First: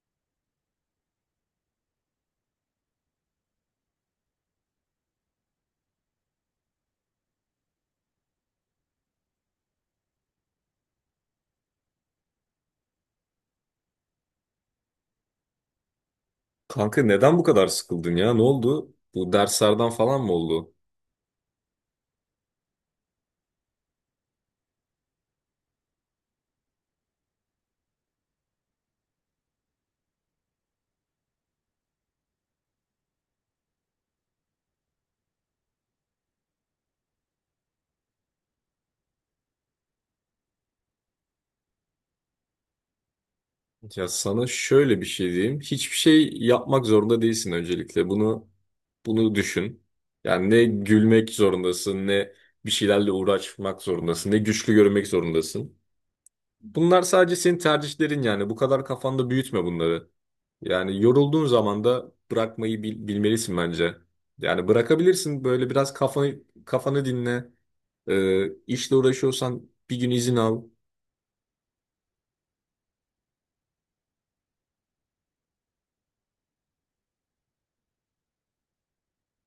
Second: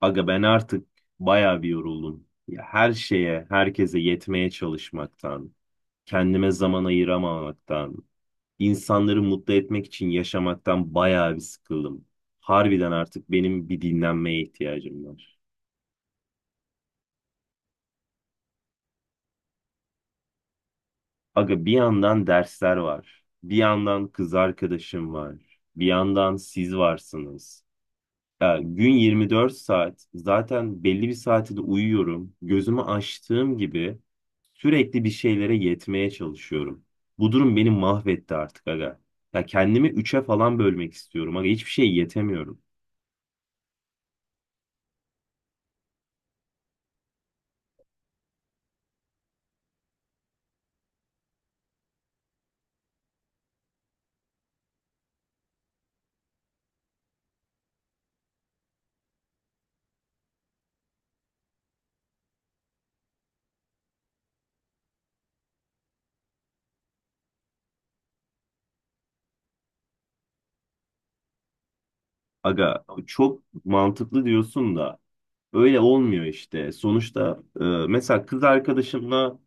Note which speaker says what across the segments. Speaker 1: Aga ben artık bayağı bir yoruldum. Ya her şeye, herkese yetmeye çalışmaktan, kendime zaman ayıramamaktan, insanları mutlu etmek için yaşamaktan bayağı bir sıkıldım. Harbiden artık benim bir dinlenmeye ihtiyacım var.
Speaker 2: Kanka neden bu kadar sıkıldın ya? Ne oldu? Bu derslerden falan mı oldu?
Speaker 1: Aga bir yandan dersler var, bir yandan kız arkadaşım var, bir yandan siz varsınız. Ya gün 24 saat zaten belli bir saati de uyuyorum. Gözümü açtığım gibi sürekli bir şeylere yetmeye çalışıyorum. Bu durum beni mahvetti artık aga. Ya kendimi üçe falan bölmek istiyorum aga. Hiçbir şey yetemiyorum.
Speaker 2: Ya sana şöyle bir şey diyeyim. Hiçbir şey yapmak zorunda değilsin öncelikle. Bunu düşün. Yani ne gülmek zorundasın, ne bir şeylerle uğraşmak zorundasın, ne güçlü görünmek zorundasın. Bunlar sadece senin tercihlerin yani. Bu kadar kafanda büyütme bunları. Yani yorulduğun zaman da bırakmayı bilmelisin bence. Yani bırakabilirsin böyle biraz kafanı dinle. İşle uğraşıyorsan bir gün izin al.
Speaker 1: Aga çok mantıklı diyorsun da öyle olmuyor işte. Sonuçta mesela kız arkadaşımla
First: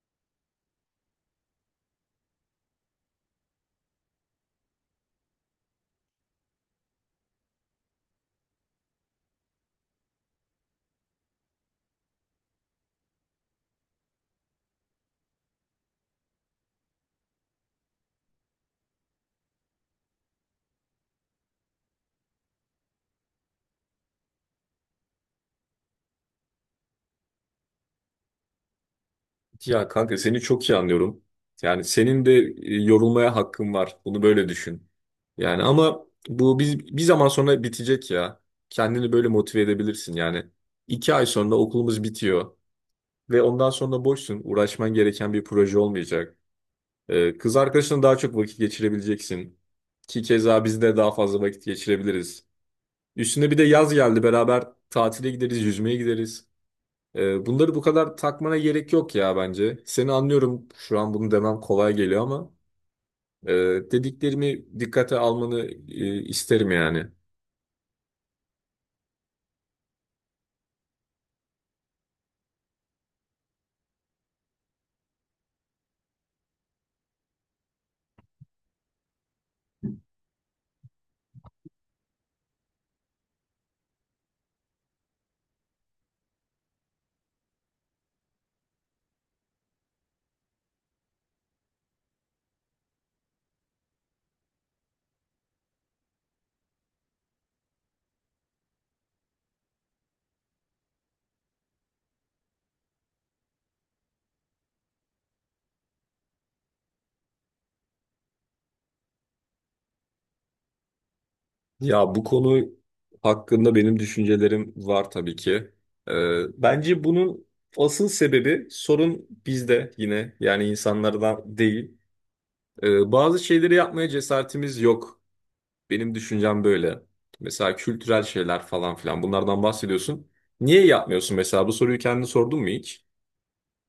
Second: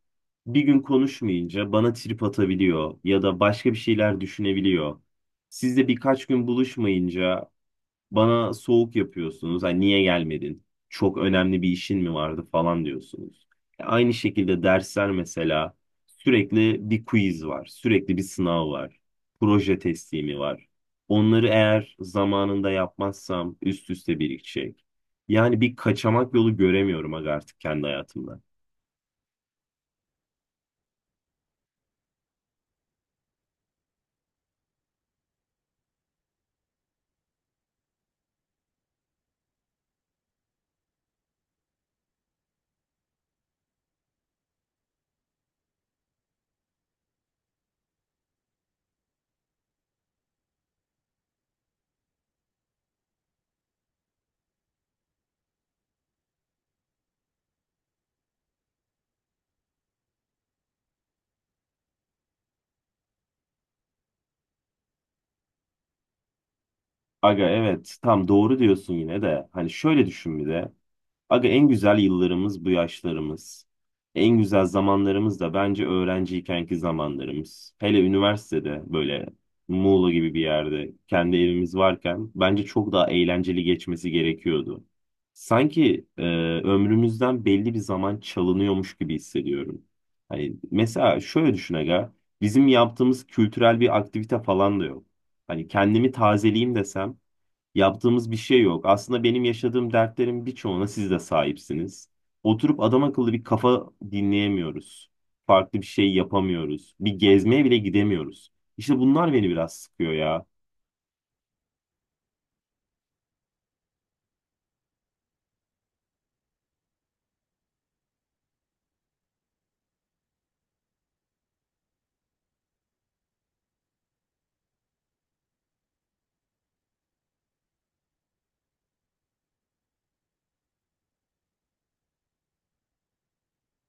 Speaker 1: bir gün konuşmayınca bana trip atabiliyor ya da başka bir şeyler düşünebiliyor. Sizle birkaç gün buluşmayınca bana soğuk yapıyorsunuz. Hani niye gelmedin? Çok önemli bir işin mi vardı falan diyorsunuz. Aynı şekilde dersler mesela sürekli bir quiz var. Sürekli bir sınav var. Proje teslimi var. Onları eğer zamanında yapmazsam üst üste birikecek. Yani bir kaçamak yolu göremiyorum aga artık kendi hayatımda.
Speaker 2: Ya kanka seni çok iyi anlıyorum. Yani senin de yorulmaya hakkın var. Bunu böyle düşün. Yani ama bu bir zaman sonra bitecek ya. Kendini böyle motive edebilirsin yani. İki ay sonra okulumuz bitiyor. Ve ondan sonra boşsun. Uğraşman gereken bir proje olmayacak. Kız arkadaşına daha çok vakit geçirebileceksin. Ki keza biz de daha fazla vakit geçirebiliriz. Üstüne bir de yaz geldi. Beraber tatile gideriz, yüzmeye gideriz. Bunları bu kadar takmana gerek yok ya bence. Seni anlıyorum. Şu an bunu demem kolay geliyor ama e, dediklerimi dikkate almanı isterim yani.
Speaker 1: Aga evet tam doğru diyorsun yine de. Hani şöyle düşün bir de. Aga en güzel yıllarımız bu yaşlarımız. En güzel zamanlarımız da bence öğrenciykenki zamanlarımız. Hele üniversitede böyle Muğla gibi bir yerde kendi evimiz varken bence çok daha eğlenceli geçmesi gerekiyordu. Sanki ömrümüzden belli bir zaman çalınıyormuş gibi hissediyorum. Hani mesela şöyle düşün aga, bizim yaptığımız kültürel bir aktivite falan da yok. Hani kendimi tazeleyeyim desem yaptığımız bir şey yok. Aslında benim yaşadığım dertlerin birçoğuna siz de sahipsiniz. Oturup adam akıllı bir kafa dinleyemiyoruz. Farklı bir şey yapamıyoruz. Bir gezmeye bile gidemiyoruz. İşte bunlar beni biraz sıkıyor ya.
Speaker 2: Ya bu konu hakkında benim düşüncelerim var tabii ki. Bence bunun asıl sebebi sorun bizde yine yani insanlardan değil. Bazı şeyleri yapmaya cesaretimiz yok. Benim düşüncem böyle. Mesela kültürel şeyler falan filan bunlardan bahsediyorsun. Niye yapmıyorsun mesela? Bu soruyu kendine sordun mu hiç?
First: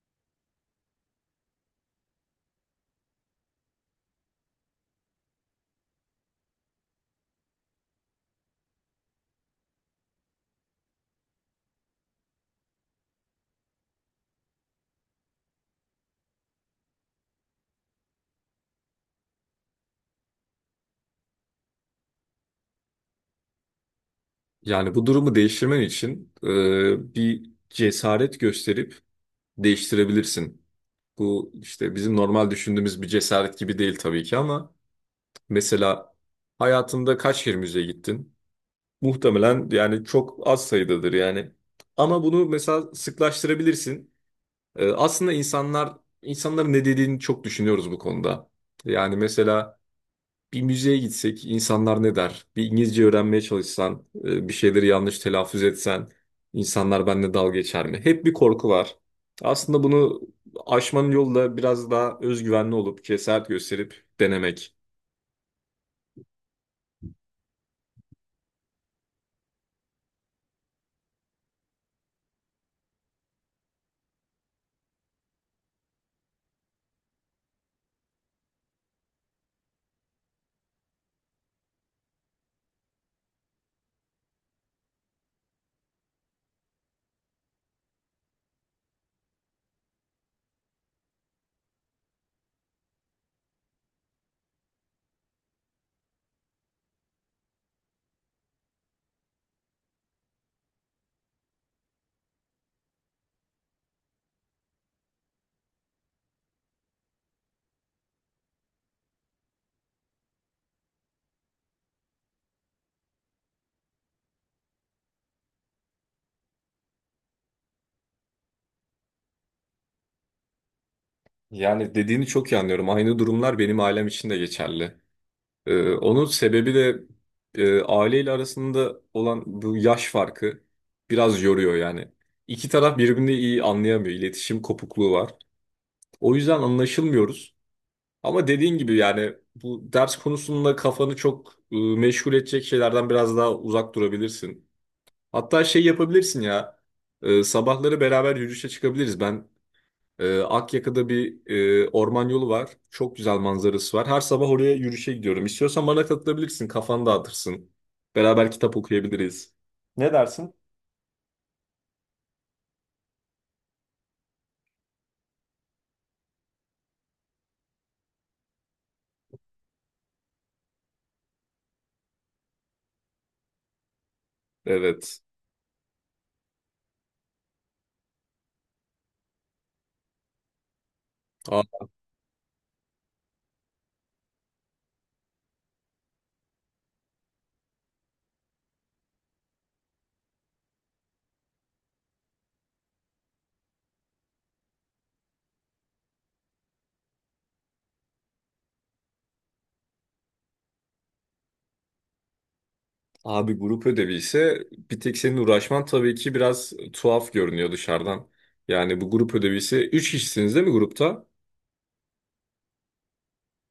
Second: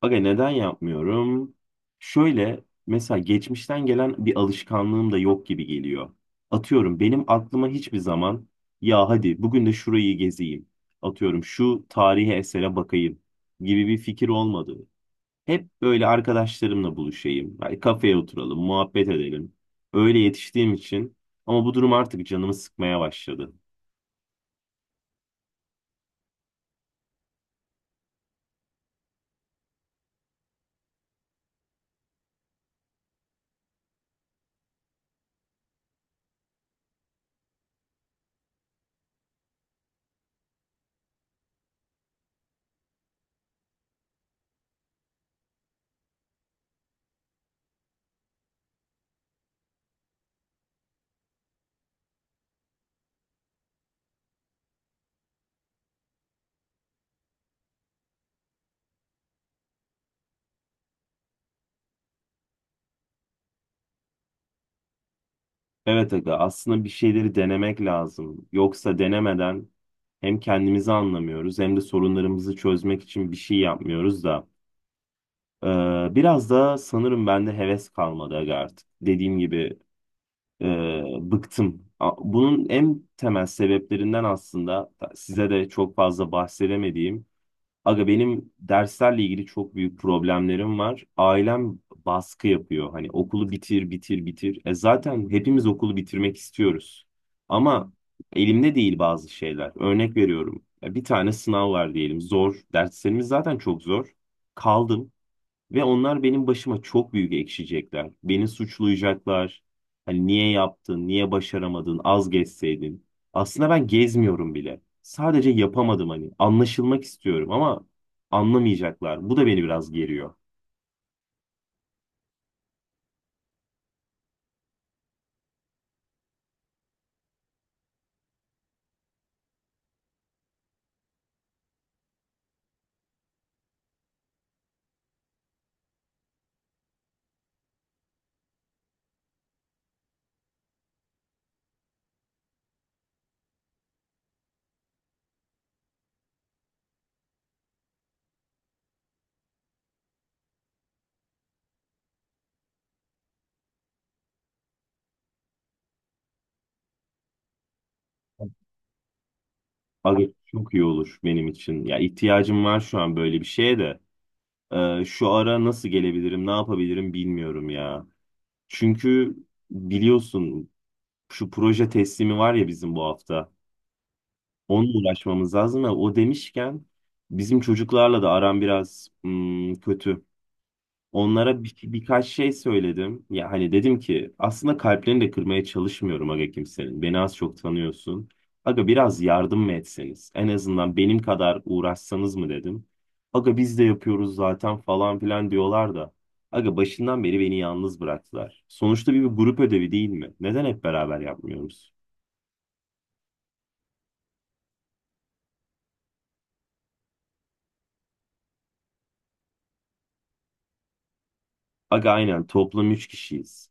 Speaker 1: Aga neden yapmıyorum? Şöyle mesela geçmişten gelen bir alışkanlığım da yok gibi geliyor. Atıyorum benim aklıma hiçbir zaman ya hadi bugün de şurayı gezeyim, atıyorum şu tarihi esere bakayım gibi bir fikir olmadı. Hep böyle arkadaşlarımla buluşayım. Hani kafeye oturalım, muhabbet edelim. Öyle yetiştiğim için, ama bu durum artık canımı sıkmaya başladı.
Speaker 2: Yani bu durumu değiştirmen için bir cesaret gösterip değiştirebilirsin. Bu işte bizim normal düşündüğümüz bir cesaret gibi değil tabii ki ama mesela hayatında kaç kere müzeye gittin? Muhtemelen yani çok az sayıdadır yani. Ama bunu mesela sıklaştırabilirsin. Aslında insanların ne dediğini çok düşünüyoruz bu konuda. Yani mesela bir müzeye gitsek insanlar ne der? Bir İngilizce öğrenmeye çalışsan, bir şeyleri yanlış telaffuz etsen insanlar benimle dalga geçer mi? Hep bir korku var. Aslında bunu aşmanın yolu da biraz daha özgüvenli olup cesaret gösterip denemek.
Speaker 1: Evet aga aslında bir şeyleri denemek lazım. Yoksa denemeden hem kendimizi anlamıyoruz hem de sorunlarımızı çözmek için bir şey yapmıyoruz da. Ee, Biraz da sanırım bende heves kalmadı aga artık. Dediğim gibi e, bıktım. Bunun en temel sebeplerinden aslında size de çok fazla bahsedemediğim, aga benim derslerle ilgili çok büyük problemlerim var. Ailem baskı yapıyor. Hani okulu bitir, bitir, bitir. E zaten hepimiz okulu bitirmek istiyoruz. Ama elimde değil bazı şeyler. Örnek veriyorum. Ya bir tane sınav var diyelim. Zor. Derslerimiz zaten çok zor. Kaldım. Ve onlar benim başıma çok büyük ekşiyecekler. Beni suçlayacaklar. Hani niye yaptın, niye başaramadın, az gezseydin. Aslında ben gezmiyorum bile. Sadece yapamadım hani. Anlaşılmak istiyorum ama anlamayacaklar. Bu da beni biraz geriyor.
Speaker 2: Yani dediğini çok iyi anlıyorum. Aynı durumlar benim ailem için de geçerli. Onun sebebi de aileyle arasında olan bu yaş farkı biraz yoruyor yani. İki taraf birbirini iyi anlayamıyor. İletişim kopukluğu var. O yüzden anlaşılmıyoruz. Ama dediğin gibi yani bu ders konusunda kafanı çok meşgul edecek şeylerden biraz daha uzak durabilirsin. Hatta şey yapabilirsin ya. Sabahları beraber yürüyüşe çıkabiliriz. Ben Akyaka'da bir orman yolu var. Çok güzel manzarası var. Her sabah oraya yürüyüşe gidiyorum. İstiyorsan bana katılabilirsin. Kafanı dağıtırsın. Beraber kitap okuyabiliriz. Ne
Speaker 1: Aga
Speaker 2: dersin?
Speaker 1: çok iyi olur benim için. Ya ihtiyacım var şu an böyle bir şeye de. Şu ara nasıl gelebilirim, ne yapabilirim bilmiyorum ya. Çünkü biliyorsun şu proje teslimi var ya bizim bu hafta. Onunla
Speaker 2: Evet.
Speaker 1: uğraşmamız lazım ama o demişken bizim çocuklarla da aram biraz kötü. Onlara birkaç şey söyledim. Ya hani dedim ki aslında kalplerini de kırmaya çalışmıyorum aga kimsenin. Beni az çok tanıyorsun. Aga biraz yardım mı etseniz? En azından benim kadar uğraşsanız mı dedim. Aga biz de yapıyoruz zaten falan filan diyorlar da. Aga başından beri beni yalnız bıraktılar. Sonuçta bir grup ödevi değil mi? Neden hep beraber yapmıyoruz?
Speaker 2: Abi grup ödevi ise bir tek senin uğraşman tabii ki biraz tuhaf görünüyor dışarıdan. Yani bu grup ödevi ise 3 kişisiniz değil mi grupta?
Speaker 1: Aga aynen toplam 3 kişiyiz.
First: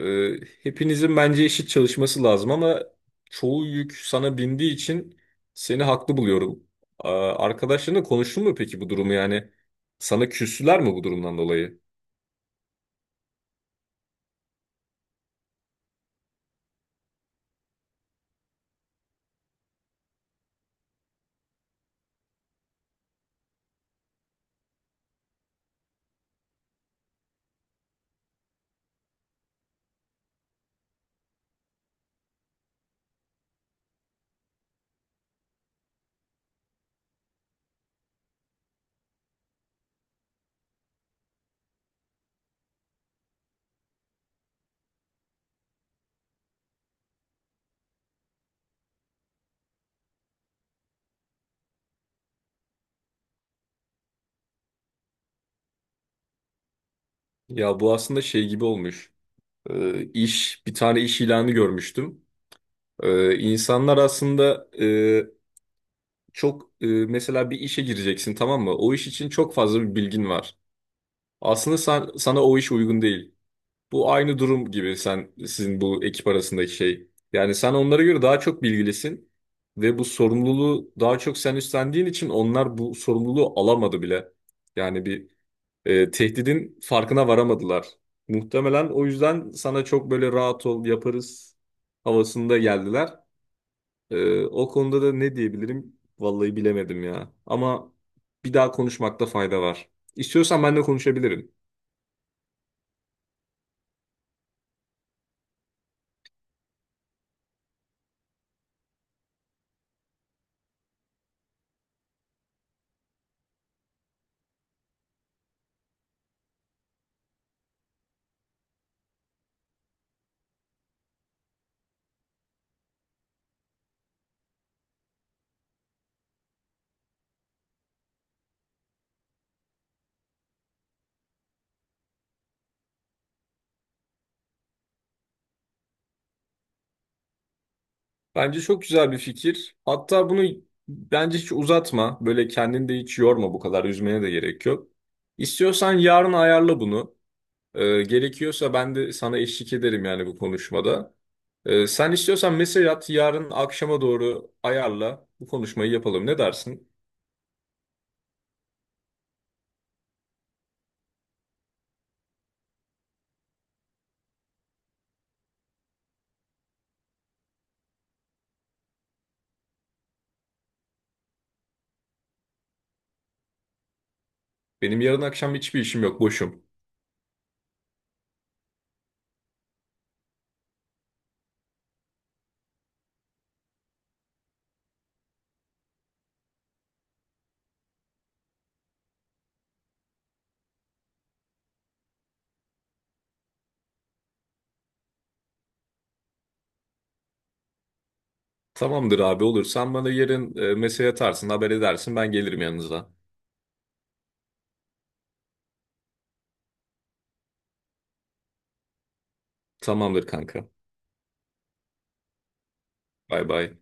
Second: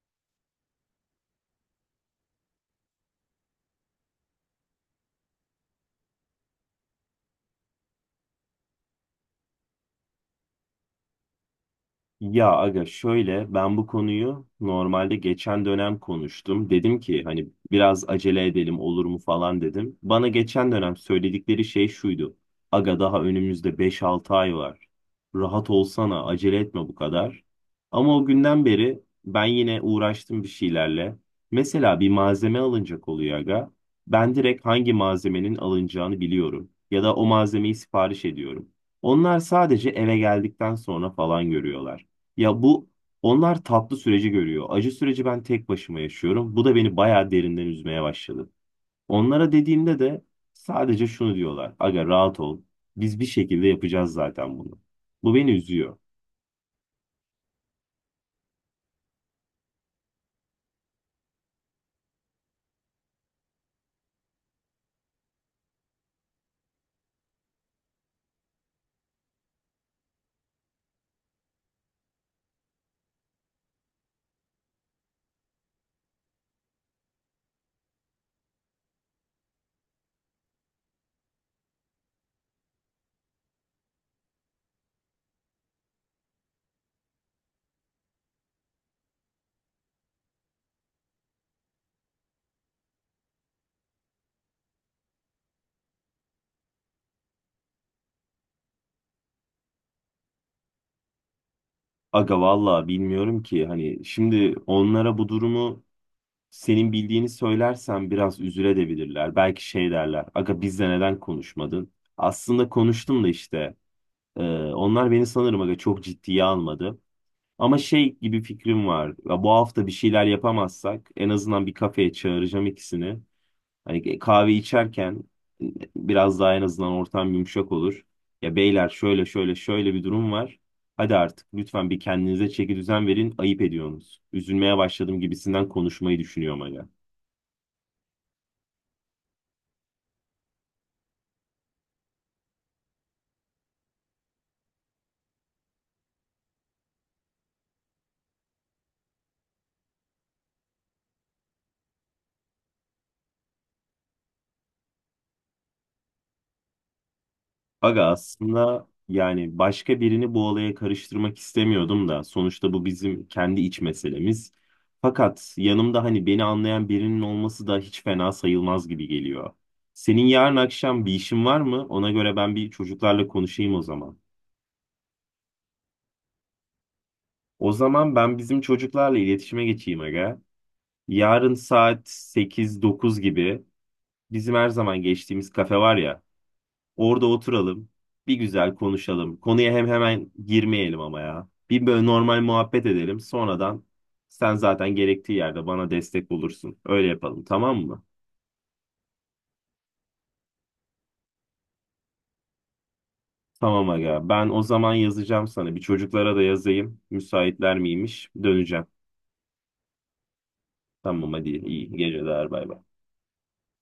Speaker 2: Ee, Hepinizin bence eşit çalışması lazım ama çoğu yük sana bindiği için seni haklı buluyorum. Arkadaşlarınla konuştun mu peki bu durumu yani? Sana küstüler mi bu durumdan dolayı?
Speaker 1: Ya aga şöyle ben bu konuyu normalde geçen dönem konuştum. Dedim ki hani biraz acele edelim olur mu falan dedim. Bana geçen dönem söyledikleri şey şuydu. Aga daha önümüzde 5-6 ay var. Rahat olsana acele etme bu kadar. Ama o günden beri ben yine uğraştım bir şeylerle. Mesela bir malzeme alınacak oluyor aga. Ben direkt hangi malzemenin alınacağını biliyorum. Ya da o malzemeyi sipariş ediyorum. Onlar sadece eve geldikten sonra falan görüyorlar. Ya bu, onlar tatlı süreci görüyor. Acı süreci ben tek başıma yaşıyorum. Bu da beni bayağı derinden üzmeye başladı. Onlara dediğimde de sadece şunu diyorlar. Aga rahat ol. Biz bir şekilde yapacağız zaten bunu. Bu beni üzüyor.
Speaker 2: Ya bu aslında şey gibi olmuş. Bir tane iş ilanı görmüştüm. İnsanlar aslında çok mesela bir işe gireceksin tamam mı? O iş için çok fazla bir bilgin var. Aslında sana o iş uygun değil. Bu aynı durum gibi sen sizin bu ekip arasındaki şey. Yani sen onlara göre daha çok bilgilisin ve bu sorumluluğu daha çok sen üstlendiğin için onlar bu sorumluluğu alamadı bile. Yani tehdidin farkına varamadılar. Muhtemelen o yüzden sana çok böyle rahat ol yaparız havasında geldiler. O konuda da ne diyebilirim? Vallahi bilemedim ya. Ama bir daha konuşmakta fayda var. İstiyorsan ben de konuşabilirim.
Speaker 1: Aga vallahi bilmiyorum ki hani şimdi onlara bu durumu senin bildiğini söylersen biraz üzülebilirler. Belki şey derler. Aga bizle neden konuşmadın? Aslında konuştum da işte. e, Onlar beni sanırım aga çok ciddiye almadı. Ama şey gibi fikrim var. Ya bu hafta bir şeyler yapamazsak en azından bir kafeye çağıracağım ikisini. Hani kahve içerken e, biraz daha en azından ortam yumuşak olur. Ya beyler şöyle şöyle şöyle bir durum var. Hadi artık lütfen bir kendinize çeki düzen verin. Ayıp ediyorsunuz. Üzülmeye başladım gibisinden konuşmayı düşünüyorum hala.
Speaker 2: Bence çok güzel bir fikir. Hatta bunu bence hiç uzatma. Böyle kendini de hiç yorma bu kadar. Üzmene de gerek yok. İstiyorsan yarın ayarla bunu. Gerekiyorsa ben de sana eşlik ederim yani bu konuşmada. Sen istiyorsan mesaj at. Yarın akşama doğru ayarla. Bu konuşmayı yapalım. Ne dersin?
Speaker 1: Aga aslında yani başka birini bu olaya karıştırmak istemiyordum da sonuçta bu bizim kendi iç meselemiz. Fakat yanımda hani beni anlayan birinin olması da hiç fena sayılmaz gibi geliyor. Senin yarın akşam bir işin var mı? Ona göre ben bir çocuklarla konuşayım o zaman.
Speaker 2: Benim yarın akşam hiçbir işim yok. Boşum.
Speaker 1: O zaman ben bizim çocuklarla iletişime geçeyim aga. Yarın saat 8-9 gibi bizim her zaman geçtiğimiz kafe var ya. Orada oturalım. Bir güzel konuşalım. Konuya hem hemen girmeyelim ama ya. Bir böyle normal muhabbet edelim. Sonradan sen zaten gerektiği yerde bana destek olursun. Öyle yapalım tamam mı?
Speaker 2: Tamamdır abi olur. Sen bana yarın mesaj atarsın, haber edersin. Ben gelirim yanınıza.
Speaker 1: Tamam aga. Ben o zaman yazacağım sana. Bir çocuklara da yazayım. Müsaitler miymiş? Döneceğim.
Speaker 2: Tamamdır kanka.
Speaker 1: Tamam hadi iyi geceler, bay bay.
Speaker 2: Bay bay.